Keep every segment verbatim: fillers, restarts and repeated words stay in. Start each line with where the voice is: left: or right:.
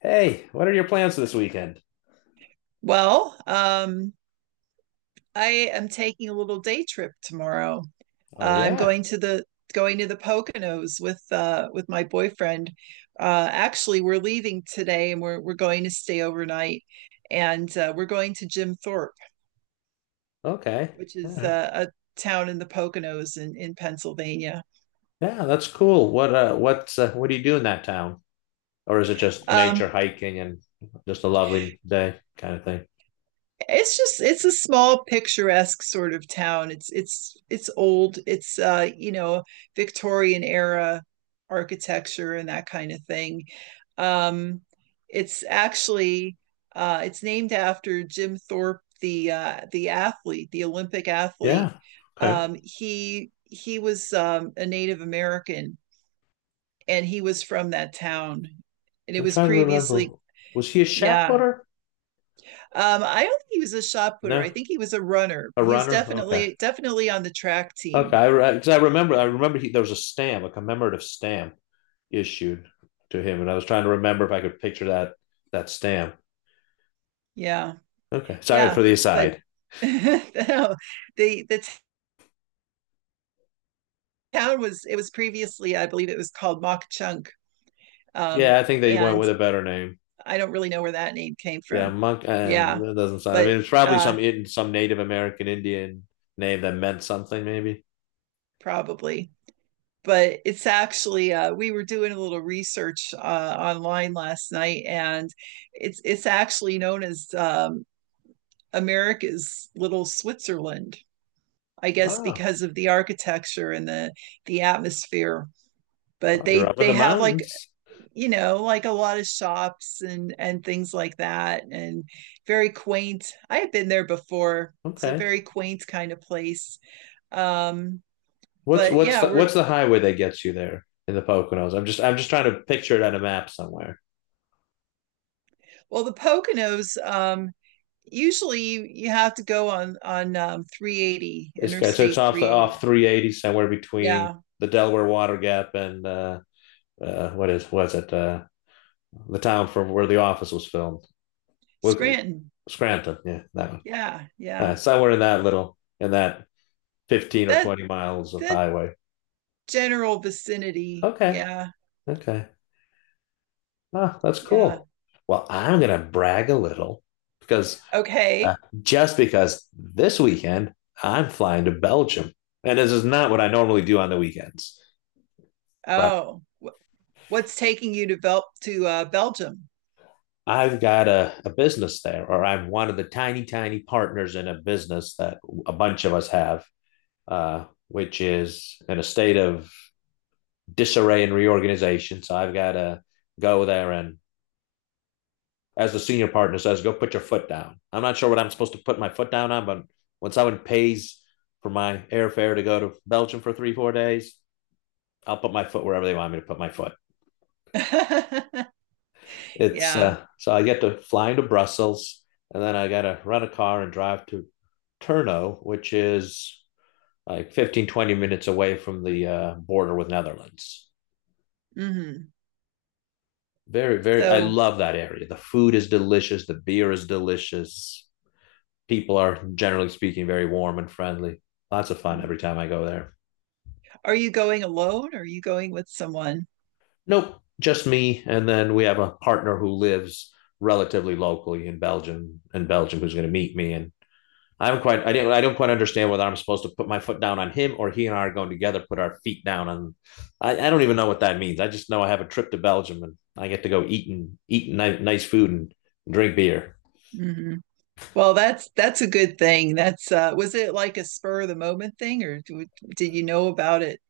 left: Hey, what are your plans this weekend?
right: Well, um, I am taking a little day trip tomorrow. Uh,
left: Oh
right: I'm
left: yeah.
right: going to the going to the Poconos with uh, with my boyfriend. Uh, actually, we're leaving today, and we're we're going to stay overnight, and uh, we're going to Jim Thorpe,
left: Okay.
right: which
left: All
right: is
left: right.
right: uh, a town in the Poconos in in Pennsylvania.
left: Yeah, that's cool. What uh what's uh, what do you do in that town? Or is it just nature
right: Um,
left: hiking and just a lovely day kind of thing?
right: It's just it's a small picturesque sort of town. It's it's it's old. It's uh, you know, Victorian era architecture and that kind of thing. Um, it's actually uh, it's named after Jim Thorpe, the uh, the athlete, the Olympic athlete.
left: Yeah. Okay.
right: Um, he he was um, a Native American, and he was from that town, and it
left: I'm
right: was
left: trying to remember.
right: previously
left: Was he a shot
right: yeah
left: putter?
right: um, I don't think he was a shot putter. I
left: No.
right: think he was a runner.
left: A
right: He was
left: runner? Okay.
right: definitely definitely on the track
left: Okay,
right: team.
left: I because I I remember I
right: Yeah.
left: remember he, there was a stamp, a commemorative stamp issued to him, and I was trying to remember if I could picture that that stamp.
right: Yeah.
left: Okay. Sorry
right: Yeah.
left: for the
right: But
left: aside.
right: the the town was it was previously, I believe it was called Mok Chunk. Um,
left: Yeah, I think they went
right: and
left: with a better name.
right: I don't really know where that name came
left: Yeah,
right: from.
left: monk. Um,
right: Yeah.
left: that doesn't sound. I
right: But
left: mean, it's probably
right: uh
left: some some Native American Indian name that meant something. Maybe.
right: probably. But it's actually uh, we were doing a little research uh, online last night, and it's it's actually known as um, America's little Switzerland, I guess
left: Wow.
right: because of the architecture and the the atmosphere. But
left: Oh, you're
right: they
left: up in
right: they
left: the
right: have like
left: mountains.
right: you know like a lot of shops and and things like that and very quaint. I have been there before. It's a
left: Okay.
right: very quaint kind of place. Um
left: What's
right: but
left: what's
right: yeah,
left: the
right: we're
left: what's the highway that gets you there in the Poconos? I'm just I'm just trying to picture it on a map somewhere.
right: well the Poconos um usually you have to go on on um three eighty
left: It's okay. So it's
right: interstate
left: off the
right: three eighty.
left: off three eighty somewhere between
right: Yeah.
left: the Delaware Water Gap and uh, uh, what is was it uh, the town from where the Office was filmed? Wick-
right: Scranton.
left: Scranton. Yeah, that one.
right: Yeah,
left: Uh,
right: yeah
left: somewhere in that little in that fifteen or
right: that
left: twenty miles of
right: the
left: highway.
right: general vicinity.
left: Okay.
right: Yeah,
left: Okay. Ah, that's
right: yeah.
left: cool. Well, I'm going to brag a little because uh,
right: Okay.
left: just because this weekend I'm flying to Belgium. And this is not what I normally do on the weekends, but
right: Oh, wh- what's taking you to Bel- to uh, Belgium?
left: I've got a, a business there, or I'm one of the tiny, tiny partners in a business that a bunch of us have, uh, which is in a state of disarray and reorganization. So I've got to go there and, as a senior partner says, go put your foot down. I'm not sure what I'm supposed to put my foot down on, but when someone pays for my airfare to go to Belgium for three, four days, I'll put my foot wherever they want me to put my foot. It's
right: Yeah.
left: uh, so I get to fly into Brussels and then I got to rent a car and drive to Turno, which is like fifteen twenty minutes away from the uh, border with Netherlands.
right: Hmm.
left: Very, very, I
right: So,
left: love that area. The food is delicious. The beer is delicious. People are generally speaking very warm and friendly. Lots of fun every time I go there.
right: are you going alone? Or are you going with someone?
left: Nope, just me. And then we have a partner who lives relatively locally in Belgium, in Belgium, who's going to meet me. And I haven't quite, I didn't, I don't quite understand whether I'm supposed to put my foot down on him or he and I are going together, put our feet down on. I, I don't even know what that means. I just know I have a trip to Belgium and I get to go eat and eat ni- nice food and drink beer.
right: Hmm. Well, that's that's a good thing. That's uh, was it like a spur of the moment thing, or do, did you know about it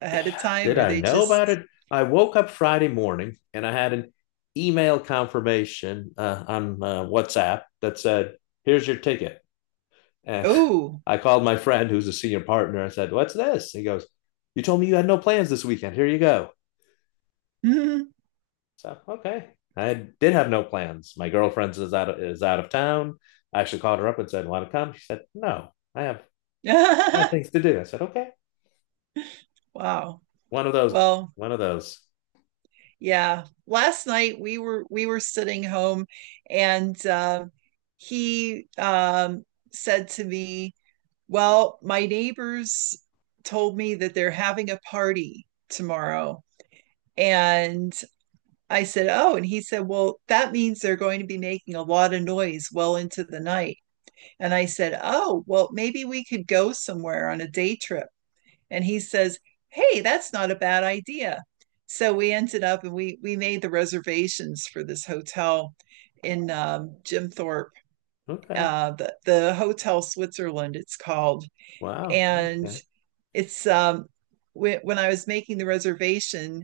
right: ahead of time,
left: Did
right: or
left: I
right: they
left: know about
right: just
left: it? I woke up Friday morning and I had an email confirmation uh, on uh, WhatsApp that said, "Here's your ticket." And
right: oh,
left: I called my friend who's a senior partner. I said, "What's this?" He goes, "You told me you had no plans this weekend. Here you go."
right: hmm
left: So, okay, I did have no plans. My girlfriend is out of, is out of town. I actually called her up and said, "Want to come?" She said, "No, I have I have things to do." I said, "Okay,
right: wow.
left: one of those,
right: Well,
left: one of those."
right: yeah last night we were we were sitting home and uh, he um, said to me well my neighbors told me that they're having a party tomorrow and I said oh and he said well that means they're going to be making a lot of noise well into the night and I said oh well maybe we could go somewhere on a day trip and he says, hey, that's not a bad idea. So we ended up and we we made the reservations for this hotel in um, Jim Thorpe,
left: Okay,
right: uh, the, the Hotel Switzerland, it's called.
left: wow,
right: And
left: okay.
right: it's um, when, when I was making the reservation,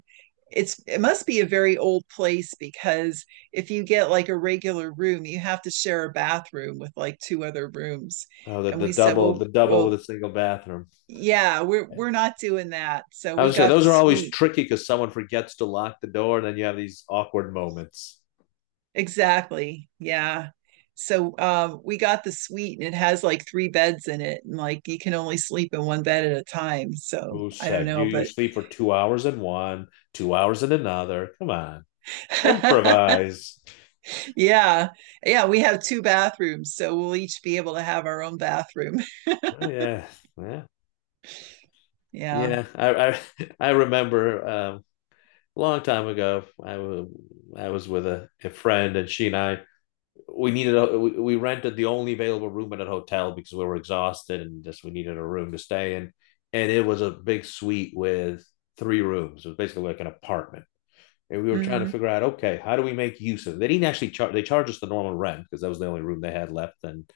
right: it's it must be a very old place because if you get like a regular room, you have to share a bathroom with like two other rooms.
left: Oh, the,
right: And
left: the
right: we said,
left: double,
right: well,
left: the double with
right: well,
left: a single bathroom.
right: yeah, we're we're not doing that. So
left: I
right: we
left: would say
right: got the
left: those are always
right: suite.
left: tricky because someone forgets to lock the door, and then you have these awkward moments.
right: Exactly. Yeah. So um we got the suite and it has like three beds in it and like you can only sleep in one bed at a time. So
left: Who
right: I don't
left: said you
right: know,
left: you
right: but
left: sleep for two hours in one, two hours in another? Come on, improvise.
right: yeah. Yeah, we have two bathrooms, so we'll each be able to have our own bathroom.
left: Oh, yeah, yeah,
right: Yeah.
left: yeah. I I, I remember um, a long time ago. I wa- I was with a, a friend, and she and I we needed a we, we rented the only available room at a hotel because we were exhausted and just we needed a room to stay in. And it was a big suite with three rooms. It was basically like an apartment, and we were trying to
right: Hmm.
left: figure out, okay, how do we make use of it. They didn't actually charge, they charged us the normal rent because that was the only room they had left. and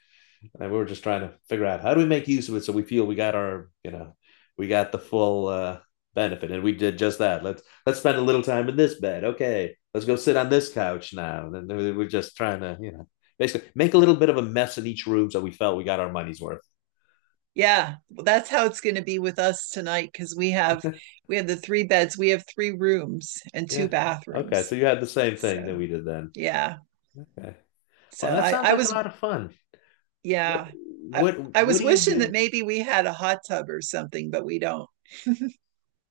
left: and we were just trying to figure out how do we make use of it so we feel we got our, you know we got the full uh, benefit. And we did just that. Let's let's spend a little time in this bed. Okay, let's go sit on this couch now, and then we're just trying to, you know basically make a little bit of a mess in each room so we felt we got our money's worth.
right: Yeah, well, that's how it's going to be with us tonight because we have we have the three beds, we have three rooms and
left: Yeah,
right: two
left: okay, so
right: bathrooms.
left: you had the same
right: So,
left: thing that we did then.
right: yeah.
left: Okay. Well,
right: So
left: that
right: I,
left: sounds
right: I
left: like a
right: was,
left: lot of fun. what
right: yeah, I,
left: what
right: I
left: what
right: was
left: do you
right: wishing that
left: do?
right: maybe we had a hot tub or something, but we don't.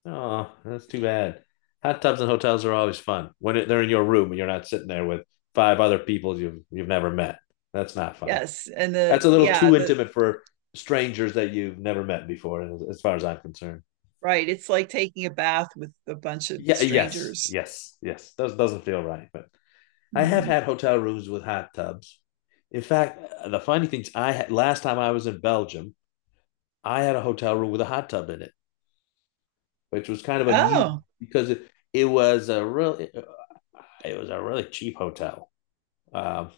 left: Oh, that's too bad. Hot tubs and hotels are always fun when it, they're in your room and you're not sitting there with five other people you've you've never met. That's not fun.
right: Yes. And
left: That's
right: the,
left: a little
right: yeah,
left: too
right: the,
left: intimate for strangers that you've never met before, as far as I'm concerned.
right: right. It's like taking a bath with a bunch of
left: Yeah, yes,
right: strangers.
left: yes, yes. Does doesn't feel right, but I have
right: Mhm.
left: had hotel rooms with hot tubs. In fact, the funny things I had last time I was in Belgium, I had a hotel room with a hot tub in it, which was kind of amusing
right: Oh,
left: because it, it was a real it was a really cheap hotel. Um,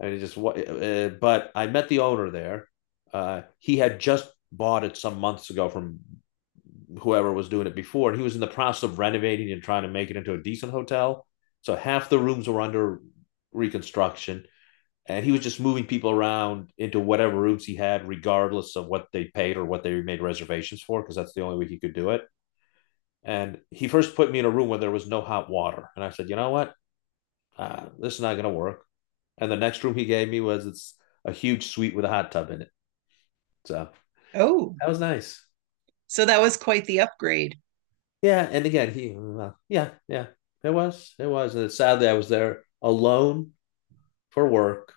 left: and it just what, uh, but I met the owner there. Uh, he had just bought it some months ago from whoever was doing it before, and he was in the process of renovating and trying to make it into a decent hotel. So half the rooms were under reconstruction, and he was just moving people around into whatever rooms he had, regardless of what they paid or what they made reservations for, because that's the only way he could do it. And he first put me in a room where there was no hot water, and I said, you know what? Uh, this is not going to work. And the next room he gave me was it's a huge suite with a hot tub in it. So
right: oh.
left: that was nice.
right: So that was quite the upgrade.
left: Yeah. And again, he, uh, yeah, yeah, it was. It was. And sadly, I was there alone for work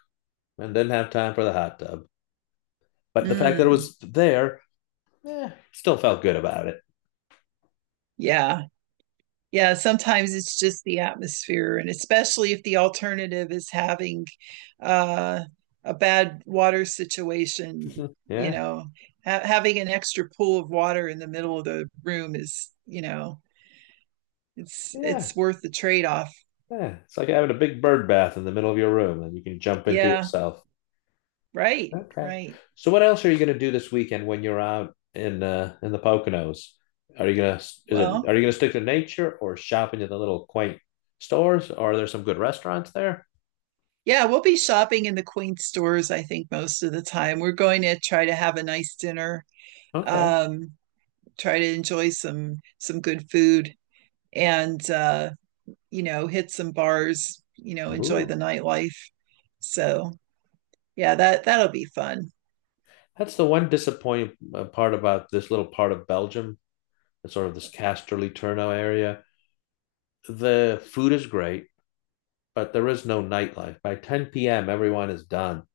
left: and didn't have time for the hot tub. But the fact that it
right: Mm,
left: was there, eh, still felt good about it.
right: yeah. Yeah, sometimes it's just the atmosphere and especially if the alternative is having uh, a bad water situation you
left: Yeah.
right: know ha- having an extra pool of water in the middle of the room is you know it's
left: Yeah.
right: it's worth the trade-off
left: Yeah, it's like having a big bird bath in the middle of your room and you can jump into
right: yeah
left: yourself.
right: right
left: Okay.
right: right
left: So what else are you going to do this weekend when you're out in uh, in the Poconos? Are you gonna is it
right: well
left: are you gonna stick to nature or shopping at the little quaint stores? Or are there some good restaurants there?
right: yeah we'll be shopping in the queen stores I think most of the time we're going to try to have a nice dinner
left: Okay.
right: um try to enjoy some some good food and uh you know, hit some bars, you know, enjoy the
left: Ooh.
right: nightlife. So yeah, that that'll be fun.
left: That's the one disappointing uh, part about this little part of Belgium. It's sort of this Casterly Turno area. The food is great, but there is no nightlife. By ten p m, everyone is done.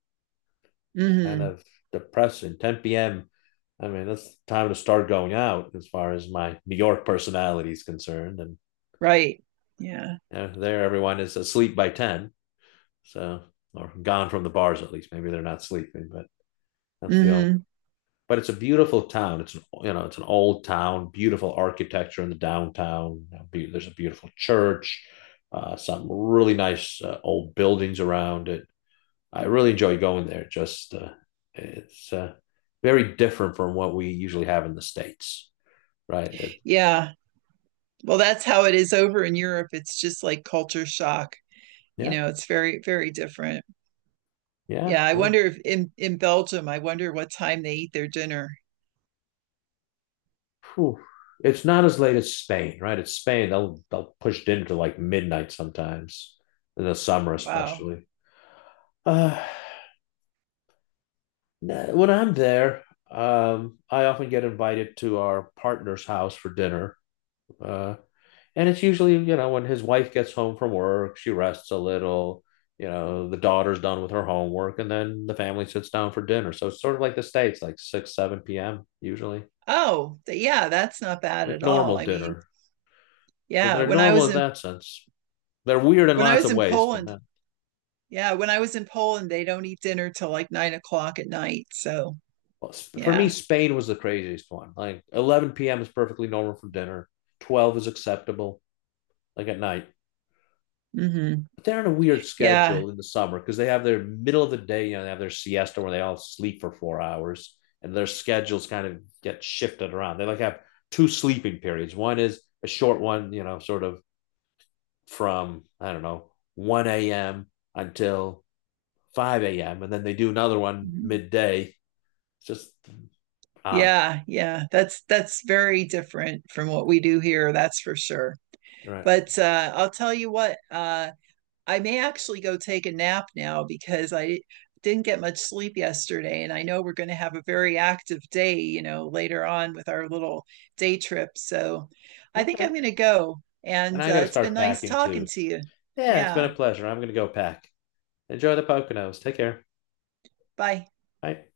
left: Kind
right: Hmm.
left: of depressing. ten p m. I mean, that's time to start going out as far as my New York personality is concerned. And,
right: Right. Yeah.
left: you know, there, everyone is asleep by ten. So, or gone from the bars at least. Maybe they're not sleeping, but that's the only.
right: Hmm.
left: But it's a beautiful town. It's an you know it's an old town, beautiful architecture in the downtown. There's a beautiful church, uh, some really nice uh, old buildings around it. I really enjoy going there. Just uh, it's uh, very different from what we usually have in the States, right? It,
right: Yeah. Well, that's how it is over in Europe. It's just like culture shock. You
left: yeah,
right: know, it's very, very different.
left: yeah.
right: Yeah. I
left: uh,
right: wonder if in, in Belgium, I wonder what time they eat their dinner.
left: Whew. It's not as late as Spain, right? It's Spain. They'll they'll push dinner to like midnight sometimes in the summer,
right: Wow.
left: especially. Uh, nah, when I'm there, um, I often get invited to our partner's house for dinner. Uh, And it's usually, you know, when his wife gets home from work, she rests a little, you know, the daughter's done with her homework, and then the family sits down for dinner. So it's sort of like the States, like six, seven p m usually,
right: Oh, th- yeah, that's not bad
left: like
right: at all.
left: normal
right: I mean,
left: dinner. So
right: yeah,
left: they're
right: when I
left: normal
right: was
left: in
right: in
left: that sense. They're weird in
right: when I
left: lots
right: was
left: of
right: in
left: ways, but
right: Poland,
left: not.
right: yeah, when I was in Poland, they don't eat dinner till like nine o'clock at night. So
left: Well, for me,
right: yeah,
left: Spain was the craziest one. Like eleven p m is perfectly normal for dinner. twelve is acceptable, like at night.
right: hmm
left: But they're on a weird
right: yeah,
left: schedule in the summer because they have their middle of the day, you know, they have their siesta where they all sleep for four hours and their schedules kind of get shifted around. They like have two sleeping periods. One is a short one, you know, sort of from, I don't know, one a m until five a m. And then they do another one
right: Mhm.
left: midday. It's just odd.
right: yeah, yeah. That's that's very different from what we do here. That's for sure.
left: Right.
right: But uh, I'll tell you what. Uh, I may actually go take a nap now because I didn't get much sleep yesterday. And I know we're going to have a very active day, you know, later on with our little day trip. So I think I'm
left: Okay.
right: going to go.
left: And
right: And
left: I got
right: uh,
left: to
right: it's
left: start
right: been nice
left: packing
right: talking
left: too.
right: to you.
left: Yeah, it's been
right: Yeah.
left: a pleasure. I'm going to go pack. Enjoy the Poconos. Take care.
right: Bye.
left: Bye.